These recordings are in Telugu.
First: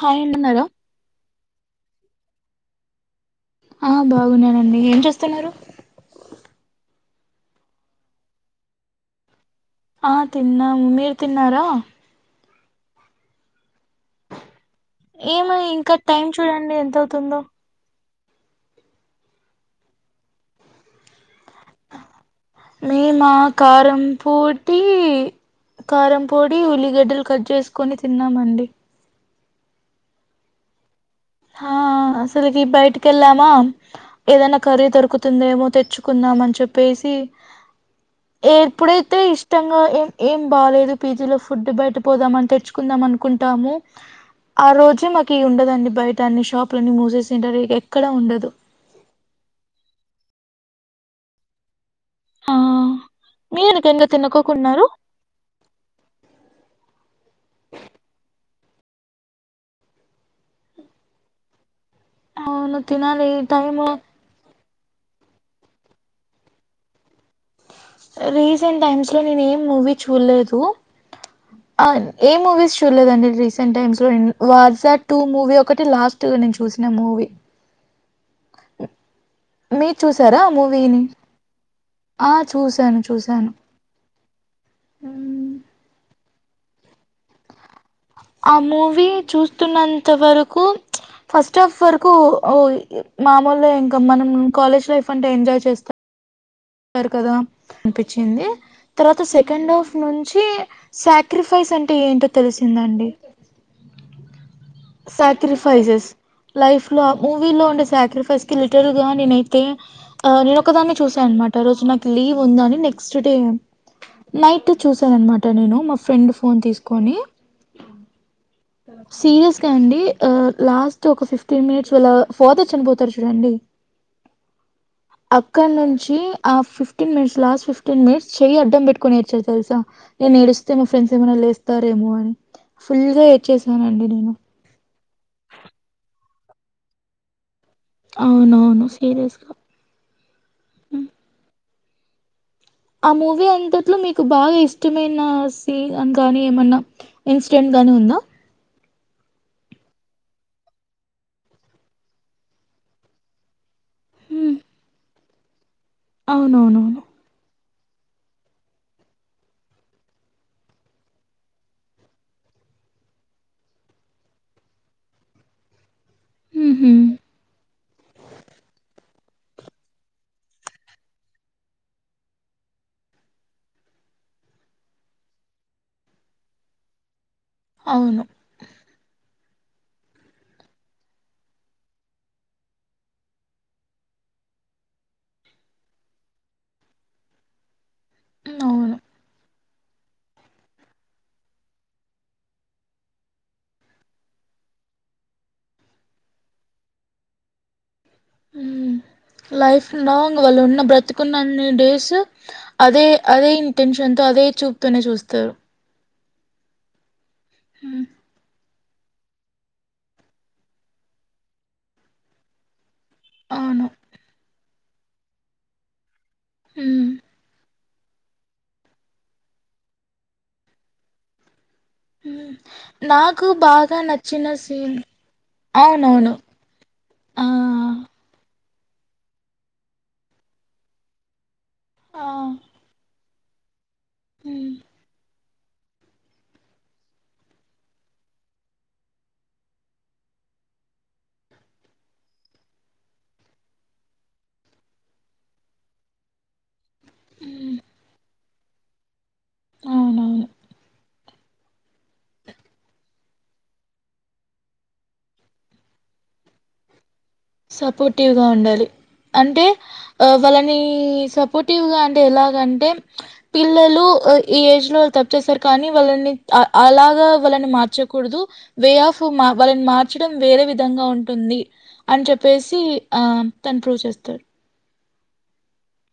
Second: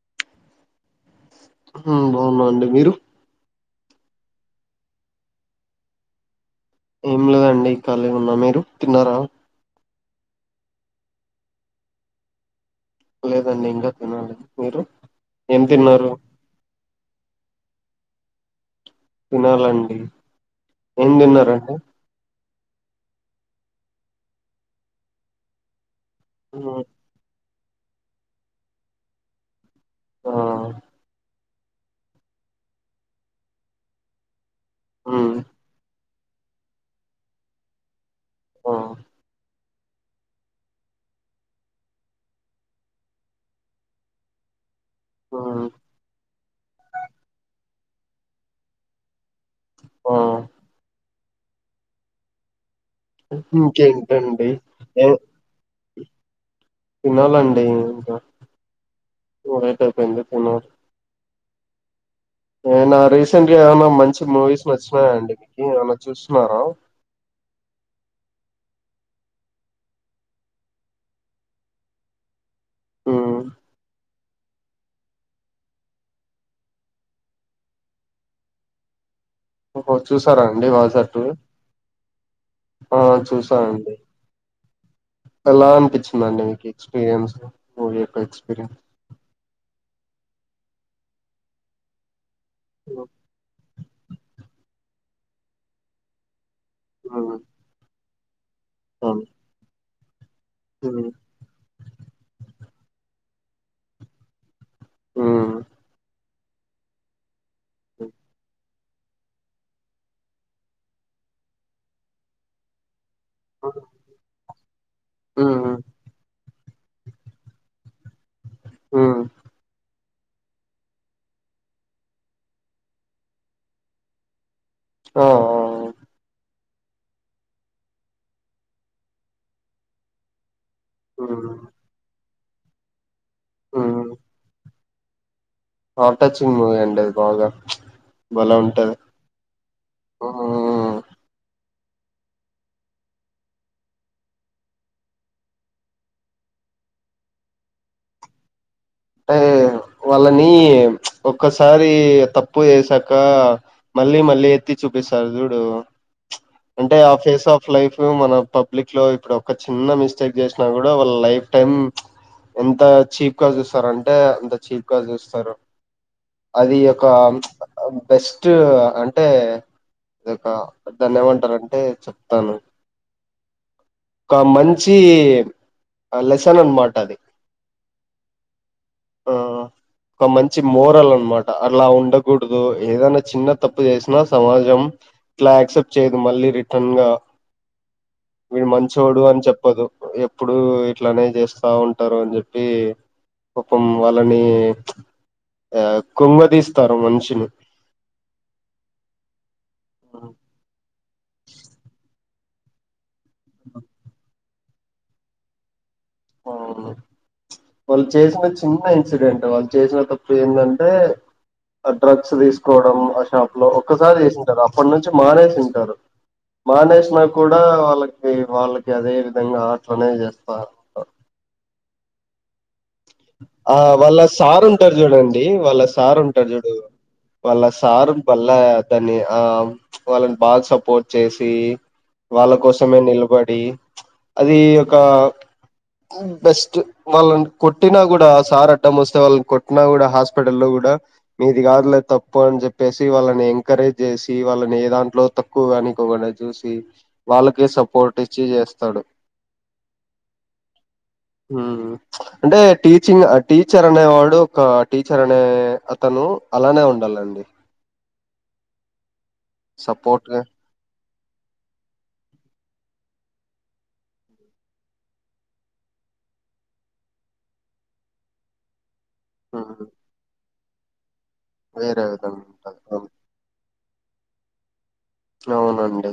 హాయ్ అన్న ఉన్నరా హూ బా ఉన్నా అండి మీరు హా బాగున్నానండి ఏం చేస్తున్నారు ఏం లేదండి ఖాళీ ఉన్నా మీరు తిన్నారా ఆ తిన్నాం మీరు తిన్నారా లేదండి ఇంగా తినాలే మీరు ఏం ఏమై ఇంకా తిన్నారు టైమ్ చూడండి ఎంత అవుతుందో తినాలండి ఏం దిన్నారండి మేమా కారం పోటీ కారం పొడి హ్మ్ ఉల్లిగడ్డలు కట్ చేసుకొని తిన్నామండి ఆ హ అసలుకి బయటికి వెళ్ళాన ఏదైనా కర్రీ హ్మ్ దొరుకుతుందేమో తెచ్చు కుందామని చెప్పేసి ఆ ఎప్పుడైతే ఇష్ట ఇష్టంగా ఏం ఏం బాలేదు పీజీలో ఫుడ్ బయట పోదామని తెచ్చుకుందాం అని అనుకుంటాము ఆ రోజు మాకు ఇయి హ్మ్ ఉండదండి బయటా అన్ని షాప్ లన్న మూసేసి ఊంటారు ఎక్కడా ఉండదు ఆ హా ఇంకేంటండి తినాలండి ఇంకా లేట్ అయిపోయింది తినాలి అవును ఎమన్న తినాలి రీసెంట్ గా టైము ఏమన్న మంచి మూవీస్ వచ్ఛినాయ అండి ఏమన్నా చూసినారా రీసెంట్ టైమ్స్ లో నేను ఏం మూవీ చూడలేదు అ ఏ మూవీస్ చూడలేదండి హ్మ్ రీసెంట్ టైమ్స్ లో వాజ టూ మూవీ ఒకటి లాస్ట్ గా నేను చూసిన మూవీ ఓహో మీరు చూసారా ఆ అండి వాజ మూవీని టు ఆ చూసాను ఆ చూసాను చూసా అండి మ్మ్. ఎలా అనిపించిదండి మీకు ఇ ఎక్స్పీరియన్స్ మూవీ యొక్క ఆ ఎక్స్పీరియన్స్ మూవీ చూస్తున్నంత వరకు ఫస్ట్ ఆఫ్ వరకు ఓ మామూలు గా ఇంకా మనం కాలేజ్ లైఫ్ అంటే ఎంజాయ్ చేస్తాం హ్మ్ కదా అనిపించింది అవును. తర్వాత సెకండ్ ఆఫ్ నుంచి ఉమ్, సక్రిఫైస్ అంటే ఏంటో తెలిసిందండి ఉమ్, సాక్రిఫైసెస్ లైఫ్ లో మూవీ లో ఉండే సాక్రిఫైస్ కి లి లిటరల్ గా నేనైతే నేను ఒకదాన్ని చూసాను అన్నమాట ఆ రోజు నాకు లీవ్ ఉందని నెక్స్ట్ నెక్స్ట్ డే నైట్ చూసాను అన్నమాట ఉమ్, నేను మా ఫ్రెండ్ ఫోన్ తీసుకొని ఉమ్. సీరియస్ గా అండి లాస్ట్ ఒక ఫిఫ్టీన్ మినిట్స్ వాళ్ళ ఫాధర్ చనిపోతారు చూడండి ఆ ఆ, అ అక్కడ నుంచి ఆ fifteen minutes last fifteen minutes చేయి అడ్డం పెట్టుకొని ఏడ్చాను తెలుసా నేను ఎడిస్తే మా ఫ్రెండ్స్ ఏమైనా ఉమ్, లేస్తారేమో అని ఫుల్ గా ఏడ్చేసాను అండి నేను హర్ద్ టచింగ్ మూవీ అండి ఆది బాగా భలే అవునవును ఉంటది సీరియస్లీ ఉమ్, ఆ మూవీ అంతట్లో మీకు బాగా ఇష్టమైన సీన్ కానీ ఏమన్నా ఇన్సటెంట్ గాని ఉందా అంటే వాళ్ళని ఒక్కసారి తప్పు చేసాక మళ్ళీ మళ్ళీ ఉమ్. ఎత్తి చూపిస్తారు చూడు అంటే అవునవునవును ఆ ఫేస్ ఆఫ్ లైఫ్ లో మన పబ్లిక్ లో ఇప్పుడు ఒక చిన్న మిస్టేక్ చేసినా కూడా వాళ్ళ లైఫ్ టైమ్ ఎంత చీప్ గా చూస్తారు అంటే అంత చీప్ గా చూస్తారు అది ఉహుం. ఒక బెస్ట్ అంటే అది ఒక దాన్ని ఏమంటారంటే చెప్తాను ఒక మంచి లెసన్ అన్నమాట అది అవును ఆ ఒక మంచి మోరల్ అన్నమాట అలా ఉండకూడదు ఏదైనా చిన్న తప్పు చేసినా సమాజం అట్లా యాక్సెప్ట్ చేయదు మళ్ళీ రిటన్ గా ఉమ్, వీడు అవును మంచోడు అని చెప్పదు ఎప్పుడు ఇట్లానే చేస్తా ఉంటారు అని చెప్పి పాపం వాళ్ళని ఆ కుంగదీస్తారు మనిషిని లైఫ్ హ్మ్. లాంగ్ వాళ్ళు ఉన్న బ్రతికున్నన్ని డేస్ అదే అదే ఇంటెన్షన్తో అదే చూపుతోనే చూస్తారు అవును వాళ్ళు ఉమ్, చేసిన చేయ ఇంకో ఇన్సిడెంట్ వాళ్ళు చేసిన తప్పు ఏంటంటే ఆ డ్రగ్స్ వేసుకోవడం ఆ షాప్ లో అవును ఒక్కసారి చేసుంటారు అప్పటి నుంచి మానేసింటారు ఉమ్. మానేసినా కూడా వాళ్ళకి వాళ్ళకి అదే విధంగా అట్లనే చేస్తారు హ్మ్ ఆ వాళ్ళ సార్ ఉంటారు చూడండి వాళ్ళ సార్ అవునవును ఉంటాడు చూడు ఆ వాళ్ళ సార్ వాళ్ళ దాన్ని ఆ వాళ్ళని బాగా సపోర్ట్ చేసి ఆ వాళ్ళ కోసమే నిలబడి అది ఉమ్ ఒక బెస్ట్ వాళ్ళని కొట్ కొట్టినా కూడా సార్ అడ్డం వస్తే వాళ్ళని కొట్టినా కూడా హాస్పిటల్లో లో కూడా మీది కాదులే తప్పు అని చెప్పేసి వాళ్ళని ఎంకరేజ్ చేసి వాళ్ళని ఏ దాంట్లో తప్పు ఎక్కువగానికోవగానే చూసి వాళ్ళకే సపోర్ట్ ఇచ్చి చేస్తాడు అవునవును హ్మ్ అంటే టీచింగ్ టీచర్ అనేవాడు ఒక టీచర్ అనే అతను అలానే ఉండాలండి సపోర్టివ్గా ఉండాలి అంటే సపోర్ట్ గా వాళ్ళని సప్ సపోటివ్గా అంటే ఎలాగంటే పిల్లలు ఈ ఏజ్ లో కొచ్చేసారు కానీ వాళ్ళని అ అలాగా వాళ్ళని మార్చకూడదు వే ఆఫ్ మగ ఉమ్ వాళ్ళని మార్చడం వేరే విధంగా ఉంటుంది వేరే అని విధంగా చెప్పేసి ఉంటది ఆ తను ప్రూవ్ చేస్తాడు అవునండి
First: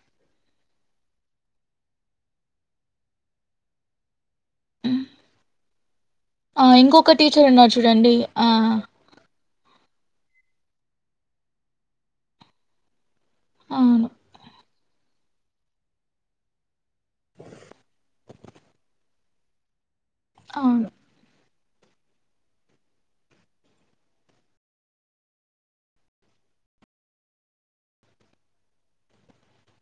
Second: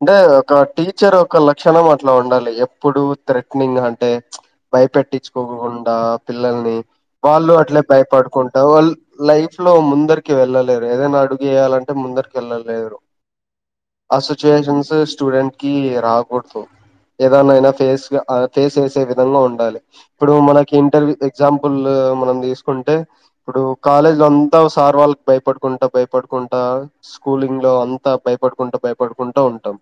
అంటే ఒక టీచర్ ఒక లక్షణం అట్లా ఉండాలి ఎప్పుడు థ్రెట్నింగ్ అంటే భయపెట్టించుకోకుండా ఆ పిల్లల్ని ఇంకొక టీచర్ వాళ్ళు ఉన్నారు అట్లే చూడండి ఆ భయపడుకుంటా వాళ్ళు లైఫ్ లో ముందరికి వెళ్ళలేడు ఏదైనా అడుగు వేయాలంటే ముందరికి వెళ్ళలేరు అవును ఆ సిచ్చుయేషన్స్ కి స్టూడెంట్ కి రాకూడదు ఏదేనైనా ఫేస్గా ఫేస్ చేసే విధంగా ఉండాలి ఇప్పుడు మనకి అవును ఇంటర్వూ ఎగ్జాంపుల్ మనం తీసుకుంటే ఇప్పుడు కాలేజ్ లో అంతా సార్ వాళ్ళకి భయపడుకుంటా భయపడుకుంటా స్కూలింగ్ లో అంతా తా భయపడుకుంటా భయపడుకుంటా ఉంటాం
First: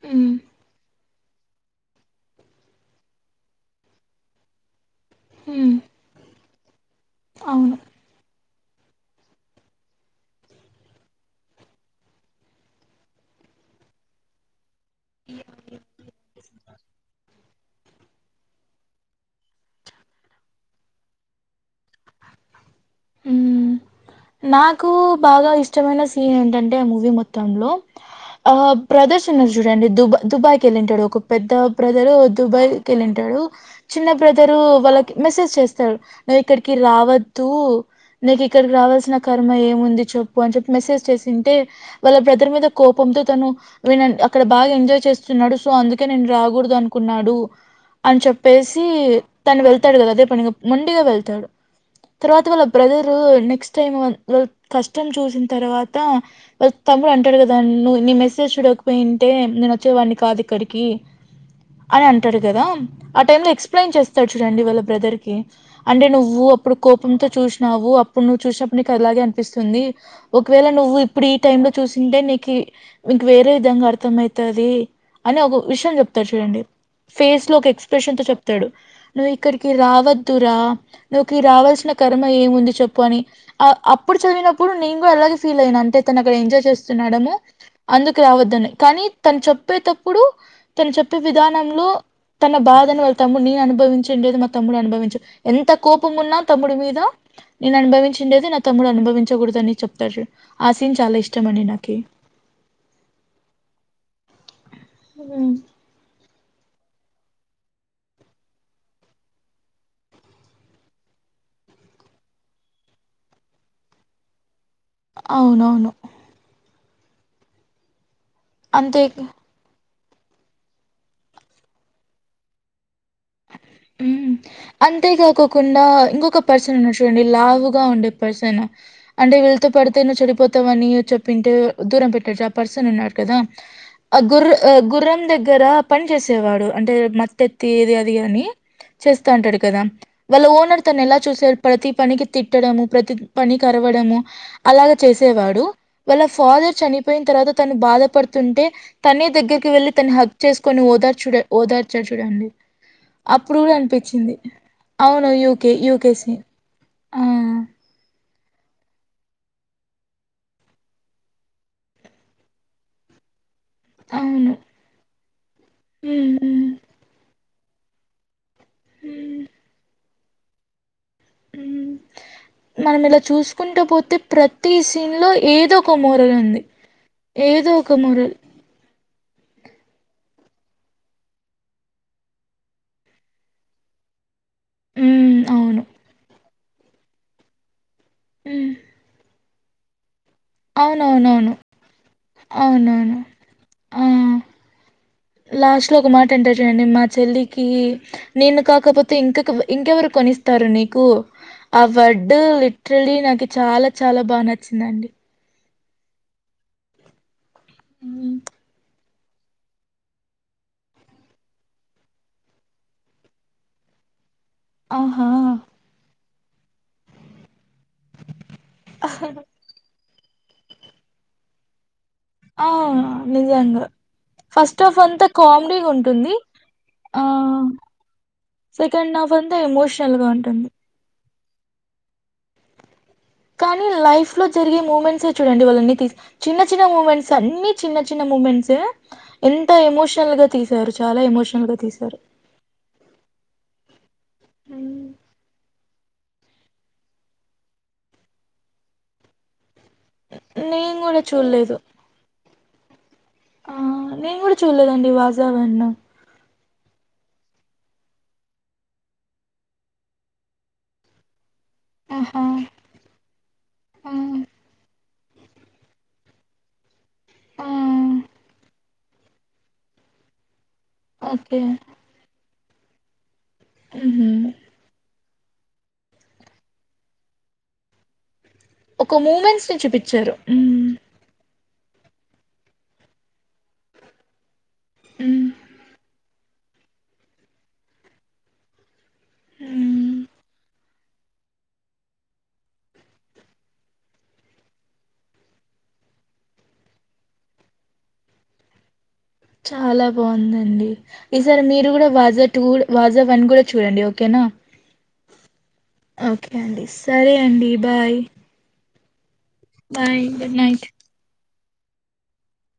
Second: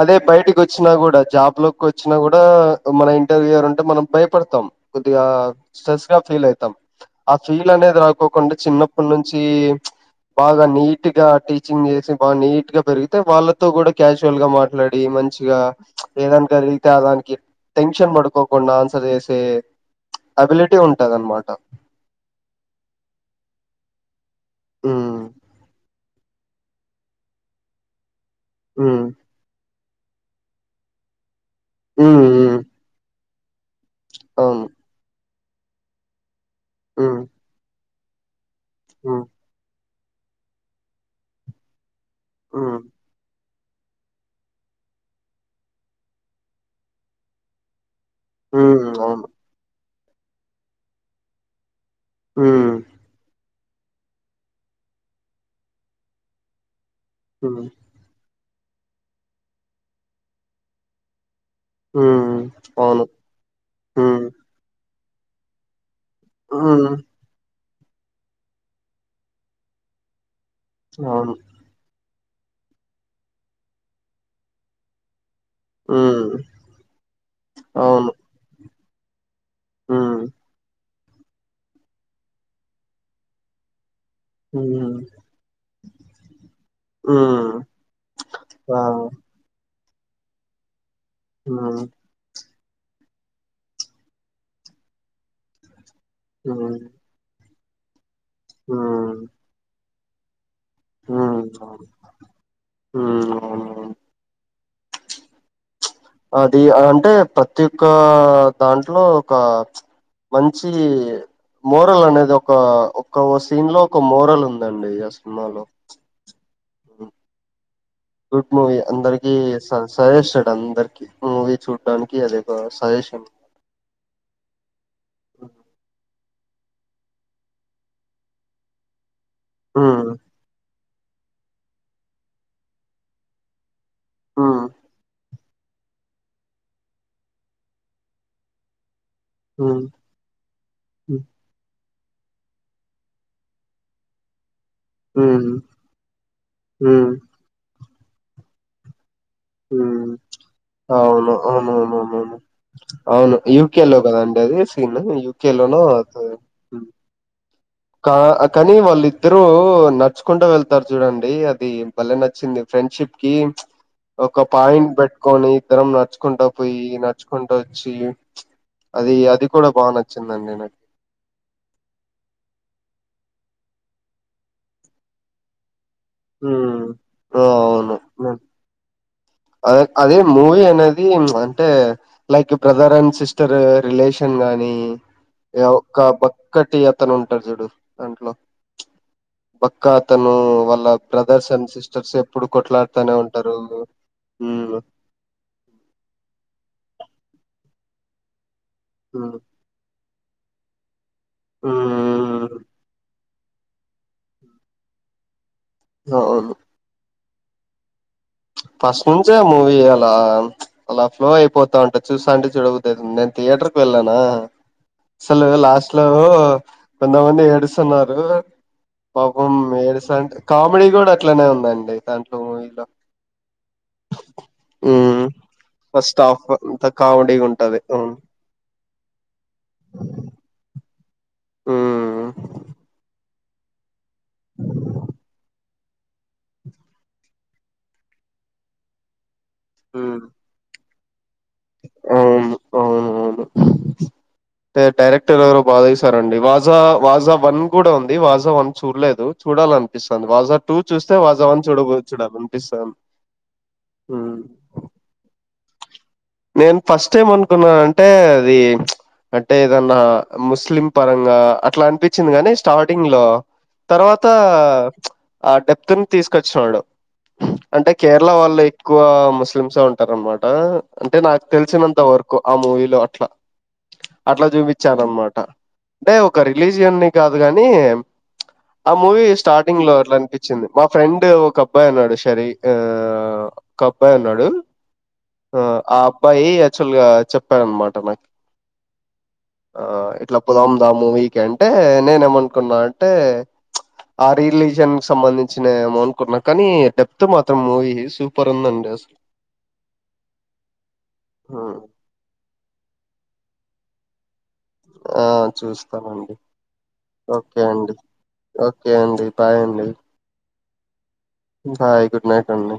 అదే ఉమ్ బయటకి వచ్చినా కూడా జాబ్ లోకి వచ్ వచ్చినా కూడా మన ఇంటర్వ్యూ ఎవరుంటే మనం భయపడతాం కొద్దిగా ఉమ్ స్ట్రెస్ గా ఫీల్ అవుతాం ఆ అవును ఫీల్ అనేది రాకు కుంటే చిన్నప్పటి నుంచి బాగా నీట్ గా టీచింగ్ చేసి బ నీట్ గా పెరిగితే వాళ్ళతో కూడా క్యాజువల్ గా మాట్లాడి మంచిగా ఏదంటే అది అంతే దానికి టెన్షన్ పడుకోకుండా ఆన్సర్ చేసే అబిలిటీ ఉంటది అనమాట హ్మ్ నాకు ఉమ్ బాగా ఇష్టమైన ఏంటంటే ఆ మూవీ మొత్తంలో ఆ ఉమ్ బ్రదర్స్ వున్నారు చూడండి దుబా దుబాయ్కి వెళ్ళింటాడు ఒక పెద్ద బ్రదరు ఉమ్ దుబాయ్కి వెళ్ళింటాడు చిన్న బ్రదరు ఉమ్ అవును వాళ్ళకి మెసేజ్ చేస్తాారు నువ్వు ఇక్కడికి ఉమ్ రావద్దు నీకు ఇక్కడికి రావాల్సిన ఉమ్ కర్మ ఏముంది చెప్పు అని చెప్పి మెసేజ్ చేసింటే వాళ్ళ బ్రదర్ మీద ఉమ్ కోపంతో ఇతను వినండి అక్కడ బాగా ఎంజాయ్ చేస్తున్నాడు సో అందుకే నేను రాకూడదు అనుకున్నాడు అని చెప్పేసి ఉమ్ అవును తను వెళ్తాడు కదా అదే పని మొండిగా వెళ్తాడు తర్వాత వాళ్ళ ఉమ్ మీరు నెక్స్ట్ టైం కష్టం చూసిన తరువాత తమ్ము అంటాడు కదా ఉమ్ నువ్వు నీ మెసేజ్ చూడకపోయింటే నేను వచ్చేవాడిని కాదు ఇక్కడికి అని ఉమ్ అంటాడు కదా అవును ఆ టైమ్ లో ఎక్స్ప్లెయిన్ ఉమ్ చేస్తాడు చూడండి వాళ్ళ బ్రదర్ కి అంటే నువ్వు అప్పుడు హ్మ్. కోపంతో చూసినావు అప్పుడు నువ్వు చూసినప్పుడు నీకు అలాగే అనిపిస్తుంది ఒకవేళ నువ్వు ఇప్పుడు అవును. ఈ టైమ్లో చూసింటే నీకి ఇంక వేరే విధంగా అర్థం అయితాది అని విషయం చెప్తాడు హ్మ్. చూడండి ఫేస్లో ఒక అవును. ఎక్స్ప్రెషన్ తో చెప్తడు ఇక్కడికి హ్మ్. రావద్దురా నీకి రావాల్సిన కర్మ ఏముంది చెప్పు అని అ అప్పుడు చదివినప్పుడు నేను హ్మ్. కూడా అలాగే ఫీల్ అయ్యాను అంతే తను అక్కడ ఎంజాయ్ చేస్తున్నాడము హ్మ్. అందుకు రావద్దని ఆ! కానీ తను చెప్పేటప్పుడు తను చెప్పే హ్మ్. విధానంలో తన బాధను వాళ్ళ తమ్ముడు నేను అనుభవించిం లేదు మా తమ్ముడు అనుభవించు ఎంత కోపం ఉన్నా తమ్ముడు హ్మ్. మీద నేను అనుభవించిండేది నా తమ్ముడు అనుభవించకూడదని చెప్తారు చు హ హా అ అది అంటే ప్రతి ఒక్క దాంట్లో ఒక మంచి మోరల్ అనేది ఒక ఒక్క సీన్లో ఒక మోరల్ ఉంది దండి సినిమాలో అవునవును హ్మ్. గుడ్ మూవీ అంతే అందరికి స సజెస్డ్ అందరికి మూవీ చూడ్డానికి అది ఒక సజెషన్ ఉ అంతేకాకోకుండా ఇంగొక పర్సన్ ఉన్నాడు చూడండి లావుగా ఉండే పర్సన్ అంటే వీళ్ళతో పడితే హ్మ్. నువ్వు చెడిపోతావని చెప్పింటే దూరం పెట్నట్టు ఆ పర్సన్ ఉన్నాడు కదా ఆ గుర్ర హ్మ్. గుర్రం దగ్గర పని చేసేవాడు అంటే మత్తెత్తి ఇది అది అని చేస్తాంటడు కదా హ్మ్. వాళ్ళ ఓనర్ తను ఎలా హ్మ్. చూస ప్రతి పనికి తిట్టడము ప్రతి పనికి అరవడము అలాగ హ్మ్. హ్మ్. చేసేవాడు వాళ్ళ ఫాదర్ హ్మ్. చనిపోయిన్ తర్వాత తను బాధపడుతుంటే తనే దగ్గరికి వెళ్ళి హ్మ్. తని హగ్ చేసుకొని అవును ఓదార్చూడ్ ఓదార్చారు అవునవునవునవును చూడండి అవును అప్పుడు కూడా యూకే లో అనిపిచింది కదండి అది సీన్ అవును యూకే లోనో అది. యూకేసి కా కానీ వాళ్ళిద్దరు నడుచుకుంట వెళ్తారు జూడండి అది భలే నచ్చింది ఫ్రెండ్షిప్ కి ఒక అవును పాయింట్ పెట్టుకొని ఇద్దరం హ్మ్ నడుచ్చుకుంట హ్మ్ పోయి నడుచ్చుకుంటూ వచ్చి అది హ్మ్ అది కూడా బాగా నచ్చిందండి నా మనం ఇలా చూసుకుంటా పోతే ప్రతి సీన్లో ఏదో ఒక మోరలు ఉంది ఉమ్ ఆ ఏదో ఒక మురలు అద అదే మూవీ అనేది అంటే like brother and sister relation కాని ఉమ్ అవును ఒక్క బక్కటి అతను ఉంటడు చూడు దాంట్లో హ్మ్. బక్కా అతను వాళ్ళ బ్రదర్స్ అవునవునవును అండ్ సిస్టర్స్ ఎప్పుడు కొట్లాడుతానే అవునవును ఉంటరు ఆ ఉ లాస్ట్ లో ఒక మాట అంటారు చూడండి మా చెల్లికి నేను కాకపోతే మ్మ్ ఇంకా ఇంకెవరు కొనిస్తారు నీకు ఆ వడ్డ్ మ్మ్ లీట్రలీ నాకు చాలా చాలా బాగా నచ్చిందండి అవును ఇ ఫస్ట్ నుంచే మూవీ అలా అలా ఫ్లో అయిపోతా ఉంటద్ చూసా అంటే చూడబుద్ధి అయితుంది నేను థియేటర్కి వెళ్ళానా అసల ఆహా లాస్ట్లో వందమంది ఎడ్స్ స్తున్నారు పాపం ఏడుస్తాంటే కామెడీ కూడా అట్లనే ఉందండి దా ఆ నిజంగా ఫస్ట్ ఆఫ్ మ్మ్ ఆల్ంతా కామెడీ ఫస్ట్ ఉంటుంది హాఫ్ అంత ఆ, కామెడీగా ఉంటది అవును సెకండ్ హాఫ్ అంతా ఎమోషనల్ గా ఉంటుంది. హుమ్మ్, కానీ లైఫ్ లో జరిగే మూమెంట్స్ే చూడండి వాళ్ళన్నీ తీ, చిన్న చిన్న మూమెంట్స్ అన్నిీ చిన్న చిన్న మూమెంట్స్, ఎంత మ్మ్ ఎమోషనల్ గా తీసారు చాలా ఎమోషనల్ గా తీశారు. అవును అవును అవును హ్మ్. డైరెక్టర్ గారు బాగాశారండి వాజా వాజా వన్ కూడా ఉంది వాజా వన్ చూడలేదు చూడాలంటే, అనిపిస్తుంది వాజా టూ నేను చూస్తే గూడా వాజా వన్ చూడలేదు. చూడ చుడా అనిపిస్తుంది. ఆ నేను కూడా చూడలేదండి వాజ వన్, నేను ఫస్ట్ టైం అనుకున్నానంటే అది, అంటే ఏదన్నా ముస్లిం పరంగా అట్లా అనిపించింది ఆహా! కాగాని స్టార్ట్, టింగ్ లో ఆ! తర్వాత ఆ డెప్త్ ని తీసుకొచ్చినడు, ఆ! అంటే కేరళ వాళ్ళు ఎక్కువ ముస్లిమ్స్ే ఉంటార అనమాట, అంటే నాకు ఓకే. తెలిసినంత వరకు ఆ మూవీలో అట్లా, ఉహ అట్లా చూపించాడు అన్నమాట అంటే ఒక రిలీజియన్ని కాదు కాని, ఆ ఒక మూవీ మూమెంట్స్‌ని స్టార్టింగ్ లో అట్లా చూపిచ్చారు. అనిపించింది మా హ్మ్. ఫ్రెండ్, అంటే ఒక అబ్బాయి అన్నాడు శారీ ఆ ఒక అబ్బాయి ఉన్నాడు. ఉమ్ ఆ అబ్బాయి యాక్టువ గా చెప్పాడనమాట నాకు, ఆ హ్మ్. ఇట్లా పొదంద మూవీకి అంటే నేనే ఏమనుకున్నా అంటే, ఆ రిలీజియన్ సంబంధించిన ఏమో అనుకుంటున్నా కానీ డెప్త్ మాత్రం మూవీ సూపర్ ఉందండి అసలు, చాలా బావుందండి ఈసారి హ్మ్. మీరు కూడా బజెట్, టూడ్ వాజా వన్ కూడా చూడండి ఓకేనా, ఆ! చూస్తానండి. ఓకే అండి సరే అండి బాయ్, ఓకే అండి బాయ్ అండి bye good night. Bye good night అండి.